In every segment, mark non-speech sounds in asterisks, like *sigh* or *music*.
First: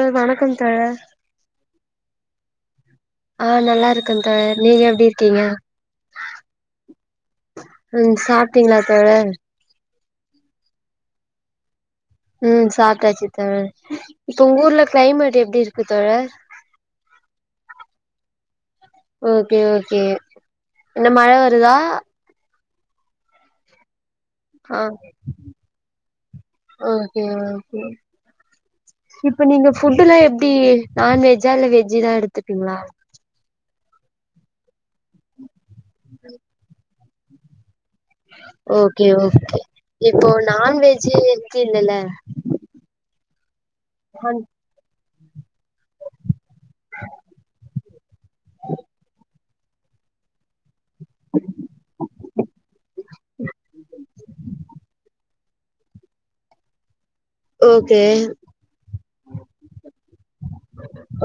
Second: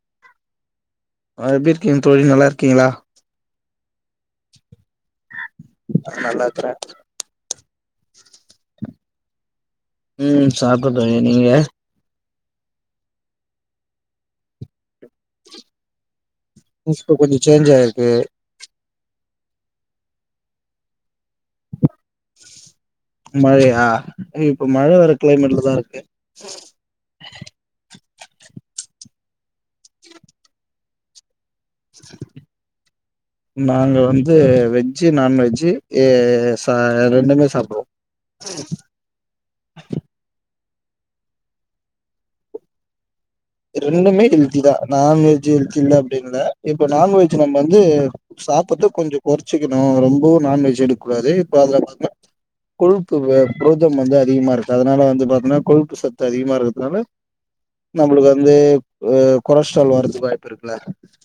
தோழ வணக்கம் தோழ ஆ எப்டி இருக்கீங்க தோழி நல்லா இருக்கீங்களா ஆ நல்லா இருக்கே தோழர் நீங்க எப்டி இருக்கீங்க நல்லாருக்குறே ம் சாப்ட்டீங்களா தோழர் ம் சாப்ட்டே தோழி நீங்க ம் சாப்ட்டாச்சி தோழர் இப்ப உங்க ஊர்ல கிளைமேட் எப்டி இருக்கு தோழர் இப்ப கொஞ்ச சேஞ்ச் ஆயிருக்கு ஓகே ஓகே என்ன மழ வருதா மழையா ஏ இப்ப ஆ மழ வர கிளைமேட்லதா இருக்கு ஓகே ஓகே இப்ப நீங்க ஃபுட்லா எப்டி நான்வெஜ்ஜா இல்ல வெஜ்தா எடுத்துப்பீங்களா நாங்க வந்து வெஜ் நான்வெஜ் ரெண்டுமே சாப்பிடுவோ ஓகே ஓகே இப்போ நான்வெஜ் எடுப்பீங்க இல்ல ரெண்டுமே ஹெல்தி தா நான்வெஜ் ஹெல்தி இல்ல அப்படின்னுல இப்ப நான்வெஜ் நம்ம வந்து சாப்புட்டு கொஞ்சோ குறைச்சிக்கணு ரொம்பவு நான்வெஜ் எடுக்க கூடாது இப்ப அத பாங்க கொழுப்பு வ புரோதம் வந்து அதிகமா இருக்கு அதனால வந்து பாத்தீன்னா கொழுப்பு சத்து அதிகமா இருக்கிறதுனால ஓகே இந்தே கொ கொலஸ்ட்ரால் வரத்துக்கு வாய்ப்பு இருக்குல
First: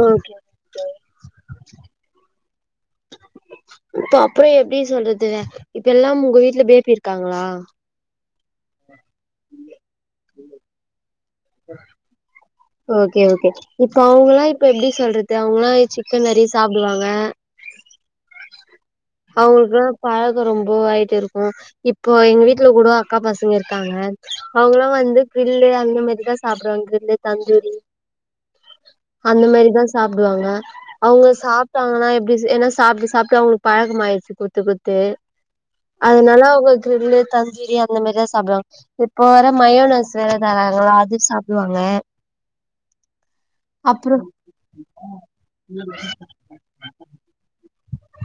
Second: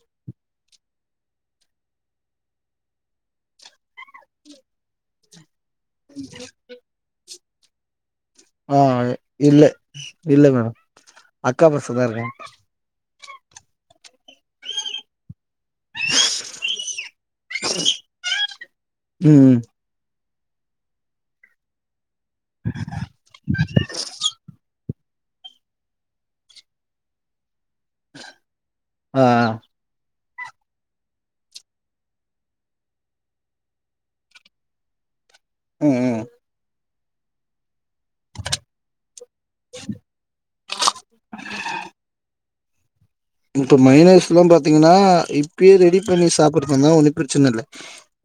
ஓகே இப்ப அப்பறம் எப்டி சொல்றது இப்ப எல்லா உங்க வீட்ல பேபி இருக்காங்களா ஆ இல்ல இல்ல மேம் அக்கா பசங்க இருக்காங்க ஓகே ஓகே இப்ப அவங்கல்லா இப்ப எப்டி சொல்றது அவங்கல்லா சிக்கன் நெறைய சாப்டுவாங்க ம் ம் அவுங்களுக்கு பழக்கோ ரொம்ப ஆயிட்டே இருக்கு இப் இப்போ எங்க வீட்ல கூட அக்கா பசங்க இருக்காங்க அவங்களா வந்து கில்லு அந்த மாரிதா சாப்டுவாங்க கில்லு தந்தூரி ஆ அந்த ஆ மாரிதா சாப்டுவாங்க அவுங்க சாப்படாங்கனா எப்டி ஏனா சாப்ட்டு சாப்ட்டு அவுங்களுக்கு பழக்கம் ஆகிடுச்சி குத்து குத்து ம் ம் அதனால அவுங்க கிர்லு தந்தூரியம் இனிமேதா சாப்டுவாங்க இப்ப வர மயோனசு தராங்களா அது சாப்டுவாங்க இப்ப அப்றோ மைனஸ் புல்லா பாத்தீங்னா இப்பயே ரெடி பண்ணி சாப்டுறதுனா ஒன்னு பிரச்சன இல்ல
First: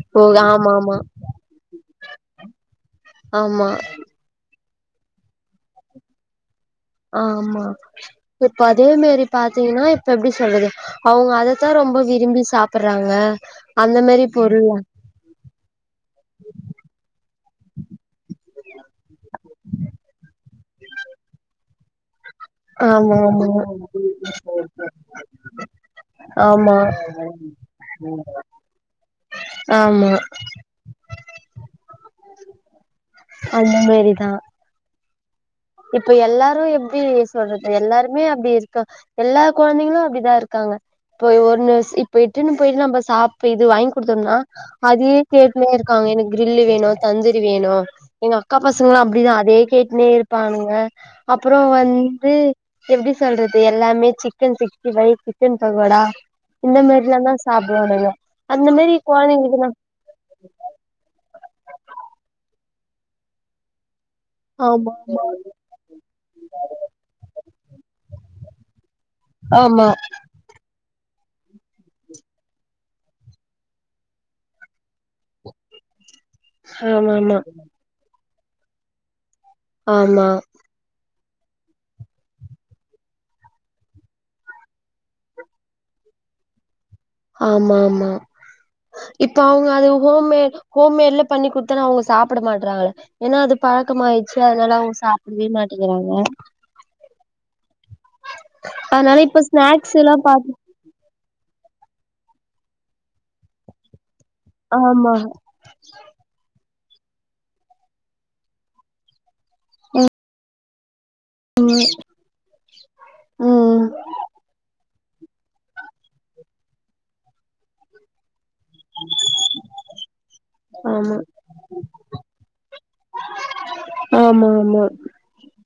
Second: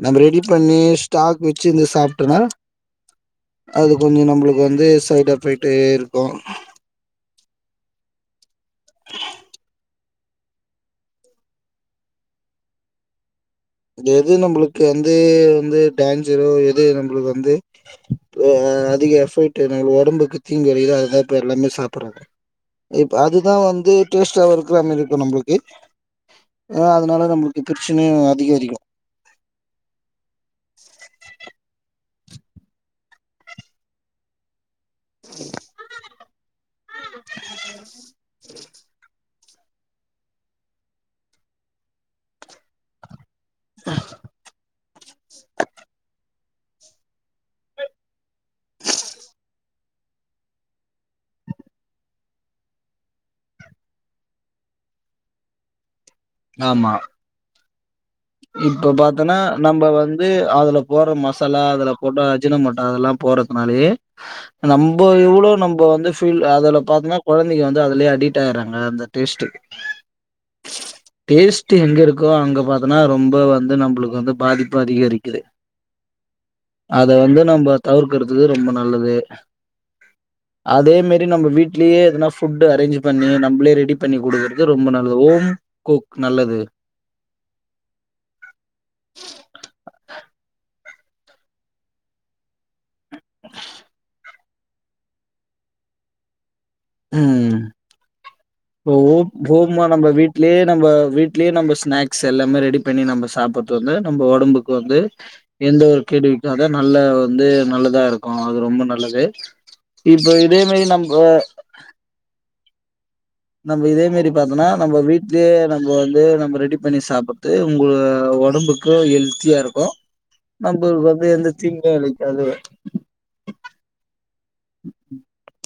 நம்ம ஓ ரெடி ஆமா பண்ணி ஆமா ஸ்டாக் வச்சிருந்து சாப்டனா ஆமா கொஞ்ச நம்ளுக்கு வந்து சைடு எஃபெக்ட் இருக்கு ஆ ஆமா இப்ப அதே மாரி பாத்தீங்கனா இப்ப எப்டி சொல்லுது அவங்க அதத்தா ரொம்ப விரும்பி சாப்றாங்க அந்த மாரி பொருள்லா நம்மளுக்கு வந்து எது வந்து டேஞ்சரோ எது நம்ளுக்கு வந்து அ அதிக எஃப்ட் உடம்புக்கு தீங்கு வைக்குதோ அதுதா இப்ப எல்லாமே சாப்டுறாங்க இப்ப ஆமா ஆமா அதுதா வந்து டேஸ்டா இருக்கிறமாரி இருக்கு நம்ளுக்கு ஆமா அ அதனால நம்ளுக்கு பிரச்சனையு அதிகரிக்கு ஆமா அம்மேரிதா இப்ப எல்லாரு எப்டி சொல்றது எல்லாருமே அப்டி இருக்க எல்லாப் கொழந்தைங்களு அப்டிதா இருக்காங்க இப்ப ஒன்னுஸ் இப்ப இட்டுன்னு போயிட்டு நம்ம சாப் இப்ப இது வாங்கி குடுத்தோம்னா அதயே கேட்டுனு இருக்காங்க எனக் கிரில்லு வேணு தந்தூரி வேணு எங்க அக்கா பசங்களா அப்டிதா அதே கேட்டுனே இருப்பானுக அப்றோ வந்து எப்டி சொல்றது எல்லாமே chicken sixty five chicken pakoda இந்த ஆமா மாரிதாங்க சாப்புடுவானுக இப்ப பாத்தன்னா நம்ப வந்து வந்து அதுல போற மசாலா அதுல போட்ட அஜினமொட்டோ அதல்லாம் போறதுனாலயே ஆமா நம்ப இவ்வளோ நம்ப வந்து பீல் அதுல பாத்னா கொழந்தைங்க வந்து அதுலயே அடிட் ஆயிறாங்க அந்த டேஸ்ட் ஆமா டேஸ்ட் எங்க இருக்கோ அங்க பாத் அனா ரொம்ப வந்து நம்ளுக்கு வந்து பாதிப்பு அதிகரிக்குது அத ஆமா வந்து நம்ப தவிர்க்கறது ரொம்ப நல்லது ஆமா அதேமாரி நம்ம வீட்லேயே எதனா ஃபுட்டு் அரேஞ்ச் பண்ணி நம்மளே ரெடி பண்ணி குடுக்குறது ரொம்ப நல்லது கோக் நல்லது ஆமா ஆமா இப்ப அவுங்க அது ஹோம்மேட் ஹோம்மேட்ல பண்ணி குடுத்தால் அவுங்க சாப்ட மாட்றாங்க ஏனா அது பழக்கமாயிடுச்சு அதனால அவுங்க சாப்டவே மாட்டேங்கிறாங்க அ ஓ அதனால இப்ப போமா ஸ்நாக்ஸ் நம் எல்லா பாத்து வீட்லயே நம்ப வீட்லயே நம்ப ஸ்நாக்ஸ் எல்லாமே ரெடி பண்ணி நம்ப சாப்படுறது வந்து நம்ப உடம்புக்கு வந்து ஆமா எந்த ஒரு கேடுவிக்காத நல்ல வந்து நல்லதா இருக்கும் அது ரொம்ப நல்லது இப்ப இதே மாரி நம்ப வ நம்ப இதே மாரி பாத்தோனா நம்ம வீட்லயே நம்ப வந்து நம்ம ரெடி பண்ணி சாப்ட்து உங்க உடம்புக்கு த்து ஹெல்தியாருக்கும் *inaudible* நம்மளுக்கு ஆமா வந்து எந்த தீங்கு வக்காது ஆமா ஆமா *inaudible*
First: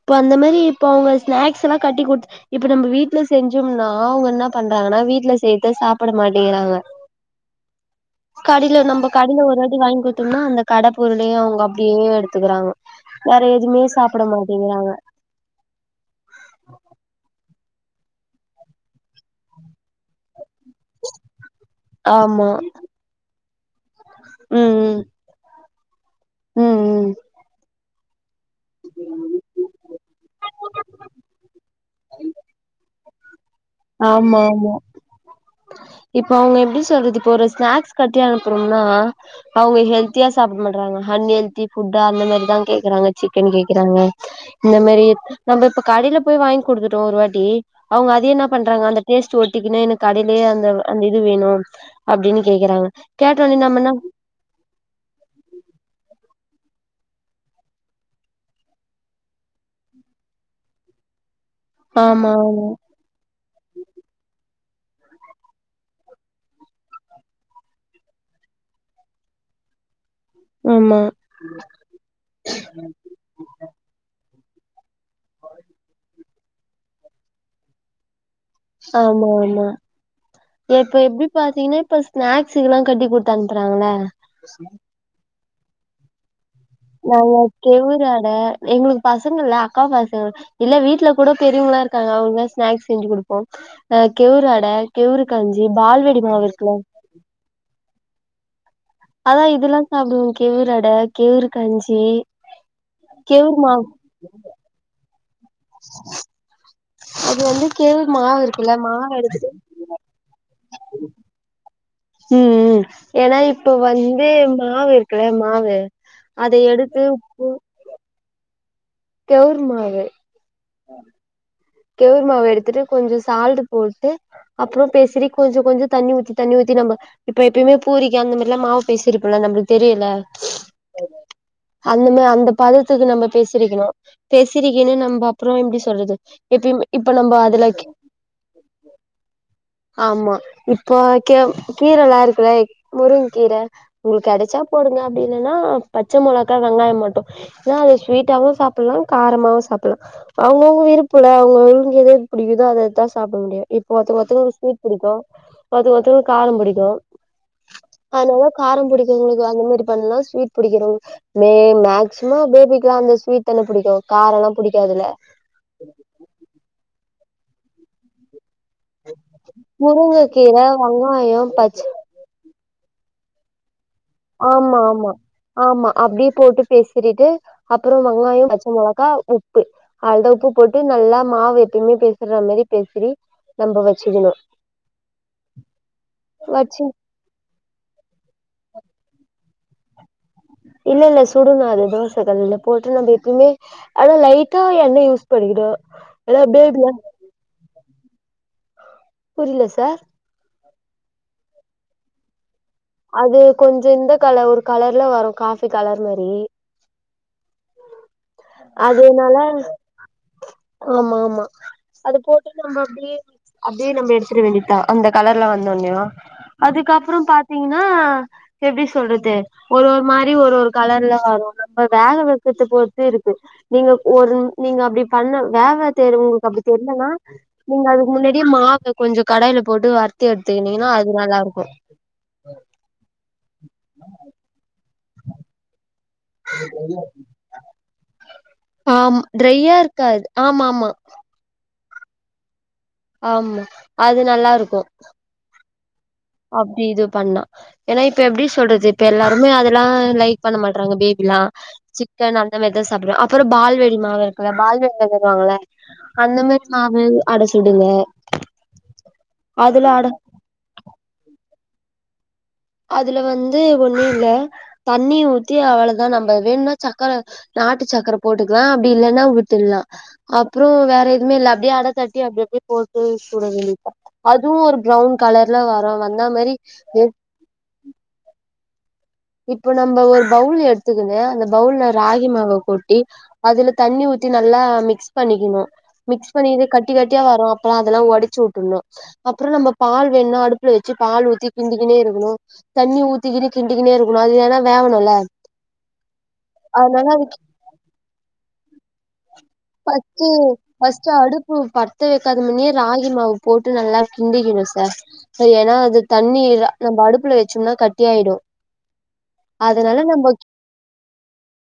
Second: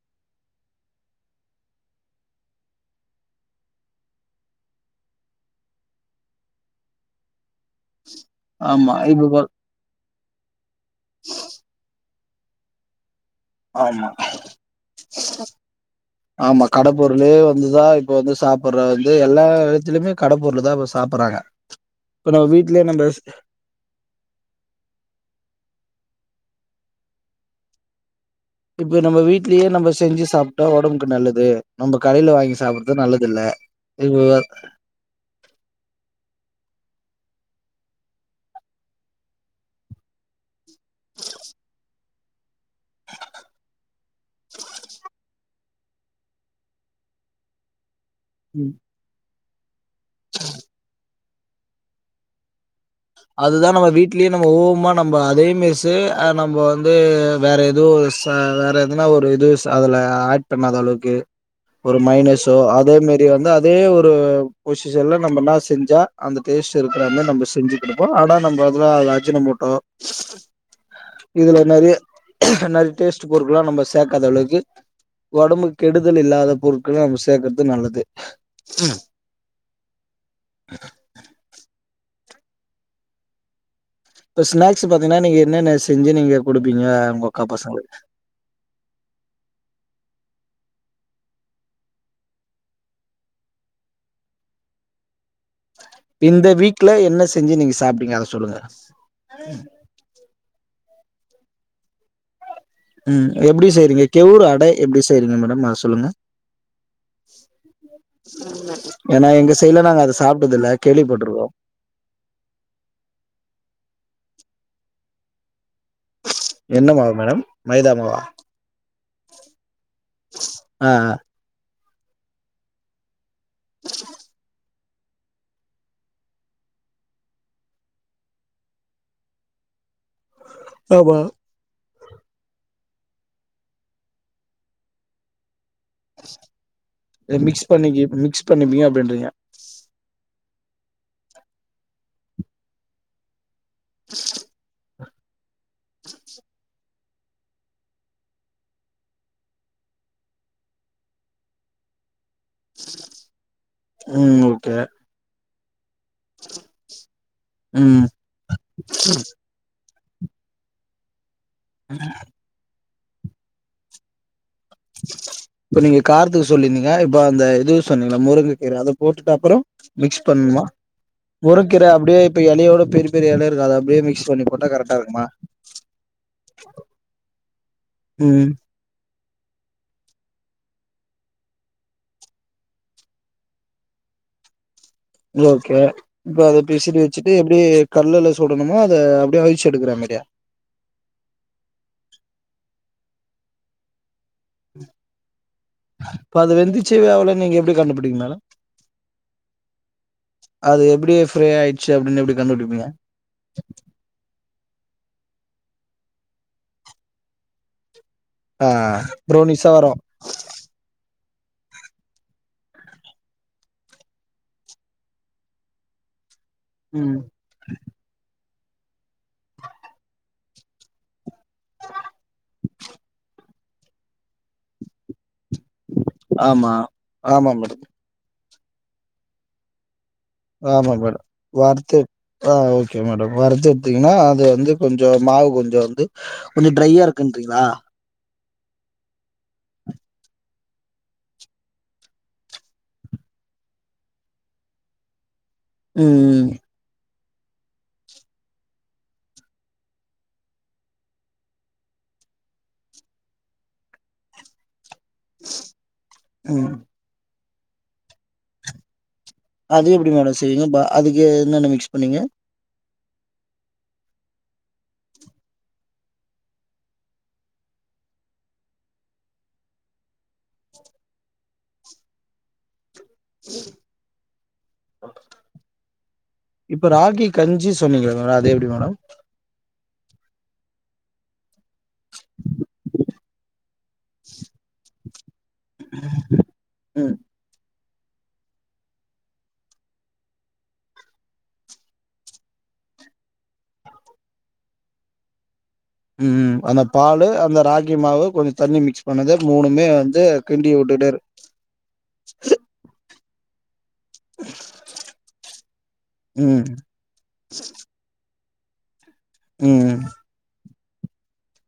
இப்ப அந்த மாரி இப்ப அவுங்க ஸ்நாக்ஸ்ல்லா கட்டி கொடுத் இப்ப நம்ம வீட்ல செஞ்சோம்னா அவங்க என்ன பண்றாங்கன்னா வீட்ல செய்றத சாப்பிட மாட்டிக்கிறாங்க கடைல ஆமா நம்ம இப்ப பா கடைல ஒரு வாட்டி வாங்கி குடுத்தம்ன்னா அந்த கட பொருளே அவங்க அப்டியே எடுத்துக்கறாங்க வேற எதுமே சாப்பிட மாட்டேங்கிறாங்க பிளாங்க் ஆமா கட பொருளே வந்து தா இப்ப வந்து சாப்பிடுறது வந்து எல்லா எடத்துலயும் கட பொருள் தா சாப்படுறாங்க இப்ப நம்ம ஆமா வீட்லயே நம்ம ம் ம் ம் ம் இப்ப நம்ம வீட்லயே நம்ம செஞ்சி சாப்ட்டா ஒடம்புக்கு நல்லது நம்ம கடேல வாங்கி சாப்ட்றது நல்லது இல்ல ஆமா ஆமா இப்போ அவங்கள எப்டி சொல்றது இப்போ ஒரு ஸ்னாக்ஸ் கட்டி அனுப்புறோம்னா அவங்க ஹெல்தியா சாப்பிட மாட்றாங்க அன் ஹெல்த்தி ஃபுட்டா அந்த மாரி தா கேக்குறாங்க சிக்கன் கேக்குறாங்க இந்த மாரி நம்ம இப்போ கடையில போய் வாங்கி குடுத்துட்டோ ஒரு வாட்டி அவங்க அது என்ன பண்றாங்க அந்த டேஸ்ட்டு ஒட்டிக்கின்னு கடைலயே அந்த அந்த இது வேணும் அப்டின்னு கேக்குறாங்க அது கேட்டோனே தா நம்ம என்ன வீட்டிலயே நம்ம ஓமா நம்ம அதேமேசு நம்ம வந்து வேற எதுவு வேற எதுனா ஒரு இது அதுல ஆட் பண்ணாத அளவுக்கு ஒரு மயனி ஆமா ஷோ அதே மாரி நீங்க வந்து அதே ஒரு பொசிஷன்ல நம்மன்னா செஞ்சா அந்த டேஸ்ட் இருக்கிறா மாரி நம்ம செஞ்சு குடுப்போ ஆனா நம்ம அதுல அஜுன மோட்டோ ஆமா ஆமா இதுல நெறைய நெறைய டேஸ்ட் பொருட்கல்லா நம்ம சேக்காத அளவுக்கு ஒடம்புக்கு கெடுதல் இல்லாத பொரு நில வேம்பு சேக்கறது நல்லது ஆமா ஆமா ஏ இப்ப எப்டி பாத்தீங்கன்னா இப்ப ஸ்னாக்ஸ் இதெல்லா கட்டி குடுத்து அனுப்புறாங்கல்ல இப்ப ஸ்நாக்ஸ் பாத்தீங்கன்னா நீங்க என்னென்ன செஞ்சு நீங்க குடுப்பீங்க உங்க அக்கா பசங்களுக்கு ங்க எங்களுக்காக பசங்க இல்ல அக்கா பசங்க இல்ல வீட்ல கூட பெரியவங்கல்லா இருக்காங்க அவங்களுக்கெல்லா ஸ்நாக்ஸ் செஞ்சி குடுப்போ கேவுரு அட கேவரு கஞ்சி பால்வடி மாவு இந்த இருக்குலங்க வீக்ல என்ன செஞ்சு நீங்க சாப்பிட்டீங்க அத சொல்லுங்க அதா இதெல்லா சாப்டுவோ கேவரு ஆட கேவுரு கஞ்சி ம் கெவுரு எப்டி மாவு செய்றீங்க கேவுறு ஆட எப்டி செய்றீங்க மேடம் அத சொல்லுங்க அது வந்து கெவுரு மாவு இருக்குல்ல மாவ ஏன்னா எடுத்துட்டு எங்க சைடுல நாங்க அது சாப்ட்டதுல்ல கேள்விப்பட்ருக்கோ ம் ம் ஏன்னா இப்ப வந்து மாவு இருக்குல மாவு அத என்ன எடுத்து மாவு மேடம் மைதா மாவா கேவுரு மாவு ஆ கெவுரு மாவு எடுத்துட்டு கொஞ்சோ சால்ட் போட்டு அப்றோ பெசறி கொஞ்ச கொஞ்ச தண்ணி ஊத்தி தண்ணி ஊத்தி நம்ம இப்போ எப்யுமே பூரிக்கு அந்த மாரில்லா மாவு பெசரிருப்போம்ல நம்மளுக்கு தெரியுமில்ல ஆமா அந்தமா அந்த பதத்துக்கு நம்ம பெசிரிக்கணு பெசிரி கினு நம்ம அப்றோ எப்டி சொல்றது எப்பயுமே இப்ப நம்ம மிக்ஸ் அதுல பண்ணி மிக்ஸ் பண்றீங்களா அப்படிங்கிறீங்க ஆமா இப்போ கீ கீரலா இருக்கு இல்ல முருங்க்கீர உங்களுக்கு கெடச்சா போடுங்க அப்டி இல்லன்னா பச்ச மொளகா வெங்காயோ மட்டும் ஏ அத ஸ்வீட்டாவு சாப்ட்லா காரமாவு சாப்ட்லா அவங்க அவங்க விருப் அவங்க அவங்க எது பிடிக்குதோ அததா சாப்பிட முடியும் இப்ப ஒருத்த ம் ஒருத்தருக்கு ஓகே ஸ்வீட் புடிக்கும் ஒருத்த ஒருத்தவங்களுக்கு காரோ புடிக்கும் ம் அதனால காரம் புடிக்கிறவங்களுக்கு அந்த மாரி பண்லா ஸ்வீட் பிடிக்கிறவங்க மே மேக்ஸிமம் பேபிகுல்லா அந்த ஸ்வீட் ஸ்வீட் தன புடிக்கும் காரோலா பிடிக்காதுல்ல இப்ப நீங்க காரத்துக்கு சொல்லிருந்தீங்க இப்ப அந்த இதுவு சொன்னீங்களா முருங்கு அதை போட்டுட்டு அப்பறோமிக்ஸ் முருங்கக்கீர பண்ணுமா வெங்காயம் பச்ச உறுக்கிற அப்டியே இப்ப இலையோடதூக்கி பெரியலை இருக்காது அப்டியே மிக்ஸ் பண்ணி போட்டா ஆமா கரெக்டா ஆமா இருக்குமா ஆமா அப்டியே போட்டு பேசறிட்டு அப்றம் ம் வெங்காயோம் பச்சை மெளகா உப்பு அதோட உப்பு போட்டு நல்லா மாவு எப்பவுமே பேசுற மாதிரி பேசுறி நம்ம வச்சுக்கணும் இது ஓகே இப்ப‌ அது வச்சு பேசுறு வச்சிட்டு எப்டி கல்லல சுடணம அத அப்டியே அழிச்சு எடுக்கற மாரியா இல்ல இல்ல சுடுணும் அது தோச கல்ல போட்டு நம்ம எப்பயுமே ஆனா லைட் டா என்ன யூஸ் பண்ணிக்றோ இப்ப நல்லா அது அப்டியே *unintelligible* நீங்க எப்டி கண்டுபடிங்க மேடம் புரில சார் அது எப்டி ஃப்ரே ஆயிச்சு அப்டின்னு எப்பனடி கண்டுபடிப்பீங்க அது கொஞ்சோ இந்த கலர் ஒரு கலர்ல வரும் காபி கலர் மாரி ஆ அதேனால ப்ரௌனிஸா வரு ஆமா ஆமா அது போட்டுட்டு நம்ம அப்டியே அப்டியே நம்ம எடுத்துட வேண்டிதா அந்த கலர்ல வந்தோனோ ம் அதுக்கப்புறம் பாத்தீங்கன்னா எப்டி சொல்றது ஒரு ஒரு மாரி ஒரு ஒரு கலர்ல வரும் நம்ம வேக வக்கத்தை பொறுத்து இருக்கு நீங்க ஒரு நீங்க அப்டி பண்ண வேக வச்சது உங்களுக்கு அப்டி ஆமா தெரிலனா ஆமா மேடம் நீங்க அது முன்னாடியே மாவ கொஞ்சோ கடாய்ல போட்டு வறுத்து எடுத்துக்கிட்டீங்கன்னா ஆமா அது மேடம் நல்லா இருக்கூ வறுத்து ஆ ஓகே மேடம் வருத்து எடுத்தீங்கன்னா அது வந்து கொஞ்சம் மாவு கொஞ்சம் வந்து கொஞ்சோ ட்ரையா இருக்குன்றீங்களா ஆம் ட்ரையா இருக்காது ஆமா ஆமா ஆமா அது நல்லா இருக்கும் உம்ம் அப்டி இது பண்ணா ஏன்னா இப்ப எப்படி சொல்றது இப்ப எல்லாருமே அதெல்லாம் லைக் பண்ண மாட்றாங்க பேபி எல்லா சிக்கன் அந்த மாரிதா சாப்டுவே அப்புறொ பால்வேல மாவ இருக்கல பால்வில வாங்கள அந்த மாரி ம் மாவு அட சுடுவ அது எப்டி மேடம் செய்வீங்க பா அதுக்கு என்னென்ன மிக்ஸ் பண்ணீங்க அதுல வந்து ஒண்ணு இல்ல தண்ணி ஊத்தி அவ்ளதா நம்ம வேணுனா சக்கர நாட்டு சக்கர போட்டுக்லா அப்டி இல்லன்னா விட்டுலா அப்றோ வேற எதுமே இல்ல அப்டியே அட தட்டி அப்டி அப்டியே போ டு சுட வேண்டிதா அதுவு ஒரு ப்ரௌன் கலர்ல வரு வந்த மாரி இப்ப ராகி கஞ்சி சொன்னீங்கல மேடம் அது எப்டி மேடம் இப்போ நம்ப ஒரு பவுள் எடுத்துக்கங்க அந்த பவுள்ள ராகி மாவகொட்டி அதுல தண்ணி ஊத்தி நல்லா மிக்ஸ் பண்ணிக்கிணு மிக்ஸ் பண்ணிட்டு கட்டி ம் கட்டியா வரு அப்பற அதெல்லா ஒடச்சு வுட்டுர்ணு அப்பறொ நம்ம பால் வேண்ணா அடுப்புல வெச்சு பால் ஊத்தி கிண்டிக்கினே இருக்கணு தண்ணி ஊத்திகினு கிண்டிக்கின்னே இருக்குணு அது ஏன்னா வேவணு இல்ல ம் அந்த பாலு அந்த ராகி மாவு கொஞ்ச தண்ணி மிக்ஸ் பண்ணத மூணுமே வந்து ஃபஸ்ட்டு கிண்டி ஃபஸ்ட்டு வுட்டுட்டே அடுப்பு பத்த வேக்காத முன்னே ராகி மாவு போட்டு நல்லா கிண்டிக்கிணு சார் சரி ஏன்னா அது தண்ணி ம் நம்ம அடுப்புல வச்சோம்னா கட்டிாயிடு ம் அதனால நம்பக்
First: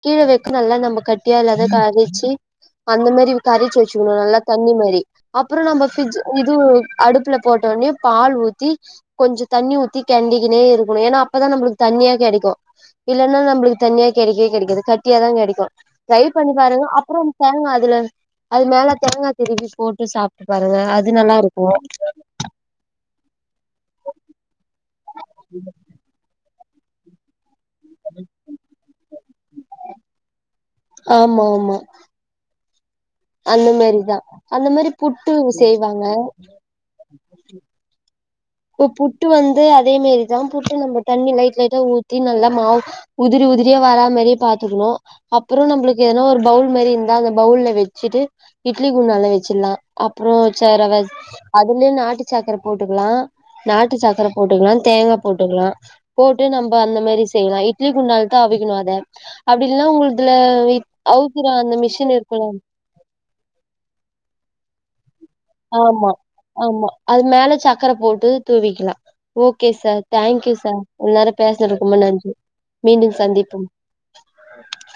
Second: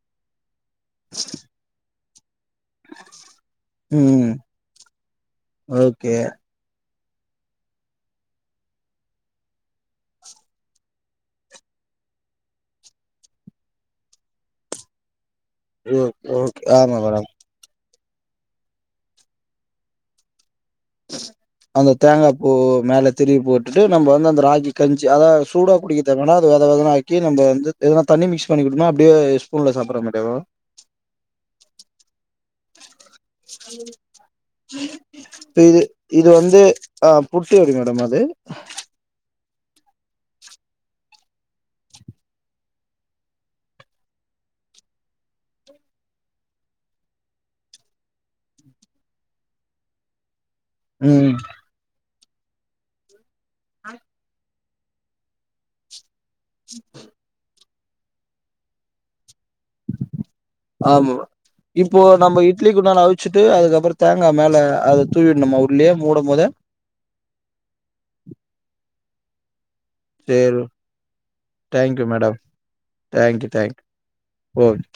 கீழ வெக்குணு இல்ல நம்ம கட்டியா இல்லாத வெச்சி அந்த மாரி கரைச்சு வச்சுக்கணு ம் நல்லா தண்ணி மாரி அப்புறொ நம்ம ஓகே பிரிட்ஜ் இது அடுப்புல போட்டோனே பால் ஊத்தி கொஞ்ச தண்ணி ஊத்தி கிண்டிகினே இருக்குணு ஏன்னா அப்பதா நம்மளுக்கு தண்ணியா கெடைக்கூ இல்லன்னா நம்பளுக்கு தண்ணியா கெடைக்கவே கெடைக்காது கட்டியாதா கெடைக்கூ ஓ ட்ரை பண்ணி ஓகே பாருங்க ஆமா அப்புறொ மேடம் தேங்கா அதுல அது மேல தேங்கா திருவி போட்டு சாப்ட்டு பாருங்க அது நல்லா இருக்கூ ஓ மேல திருவி போட்டுட்டு நம்ப வந்து அந்த ராகி கஞ்சி அதா சூடா குடிக்க இத்த வேணா அத வத வதன்னாக்கி நம்ப வந்து எதனா தண்ணி மிகஸ் பண்ணிகூடுதா அப்டே ஸ்பூன்ல சாப்பற மாரியா ப்ரோ ஆமா ஆமா அந்த மாரிதா அந்த மாரி புட்டு இப்ப இது செய்வாங்க இது வந்து ஆ புட்டு வரி மேடம் அது இப்போ புட்டு வந்து அதேமாரிதா புட்டு நம்ம தண்ணி லைட் லைட்டா ஊத்தி நல்லா மாவு உதிரி உதிரியா வரா மாரியே பாத்துக்கணு அப்புறோ நம்பளுக்கு எதனா ஒரு பவுல் மாரி இருந்தா அந்த பவுல்ல வச்சுட்டு இட்லி குன்டான்ல வச்சிட்லா அப்புறோ சேர் அவ ம் அதுலே நாட்டு சக்கர போட்டுக்லா நாட்டு சாக்கர போட்டுக்கலா தேங்கா போட்டுக்கலா போட்டு நம்ப அந்த மாரி செய்லா இப் இட்லி குண்டால்த்தா அவிக்கிணு அத அப்டி இல்னா உங்குள்துல வைக் ஆமா இப்போ நம்ப இட்லி குண்டான அவிச்சுட்டு அதுக்கப்பறோ தேங்கா மேல அதுத் தூவிட்னுமா உள்ளியே ஆமா, மூடம்மோதே ஆமா. அது மேல சக்கர போட்டு தூவிக்கிலா ஓகே சார் தேங்க்யூ சேரி சார் இவ்ளோ நேரோ பேசுனதுக்கு ரொம்ப தேங்க்யூ நன்றி மேடம் மீண்டும் சந்திப்போம் ஓக்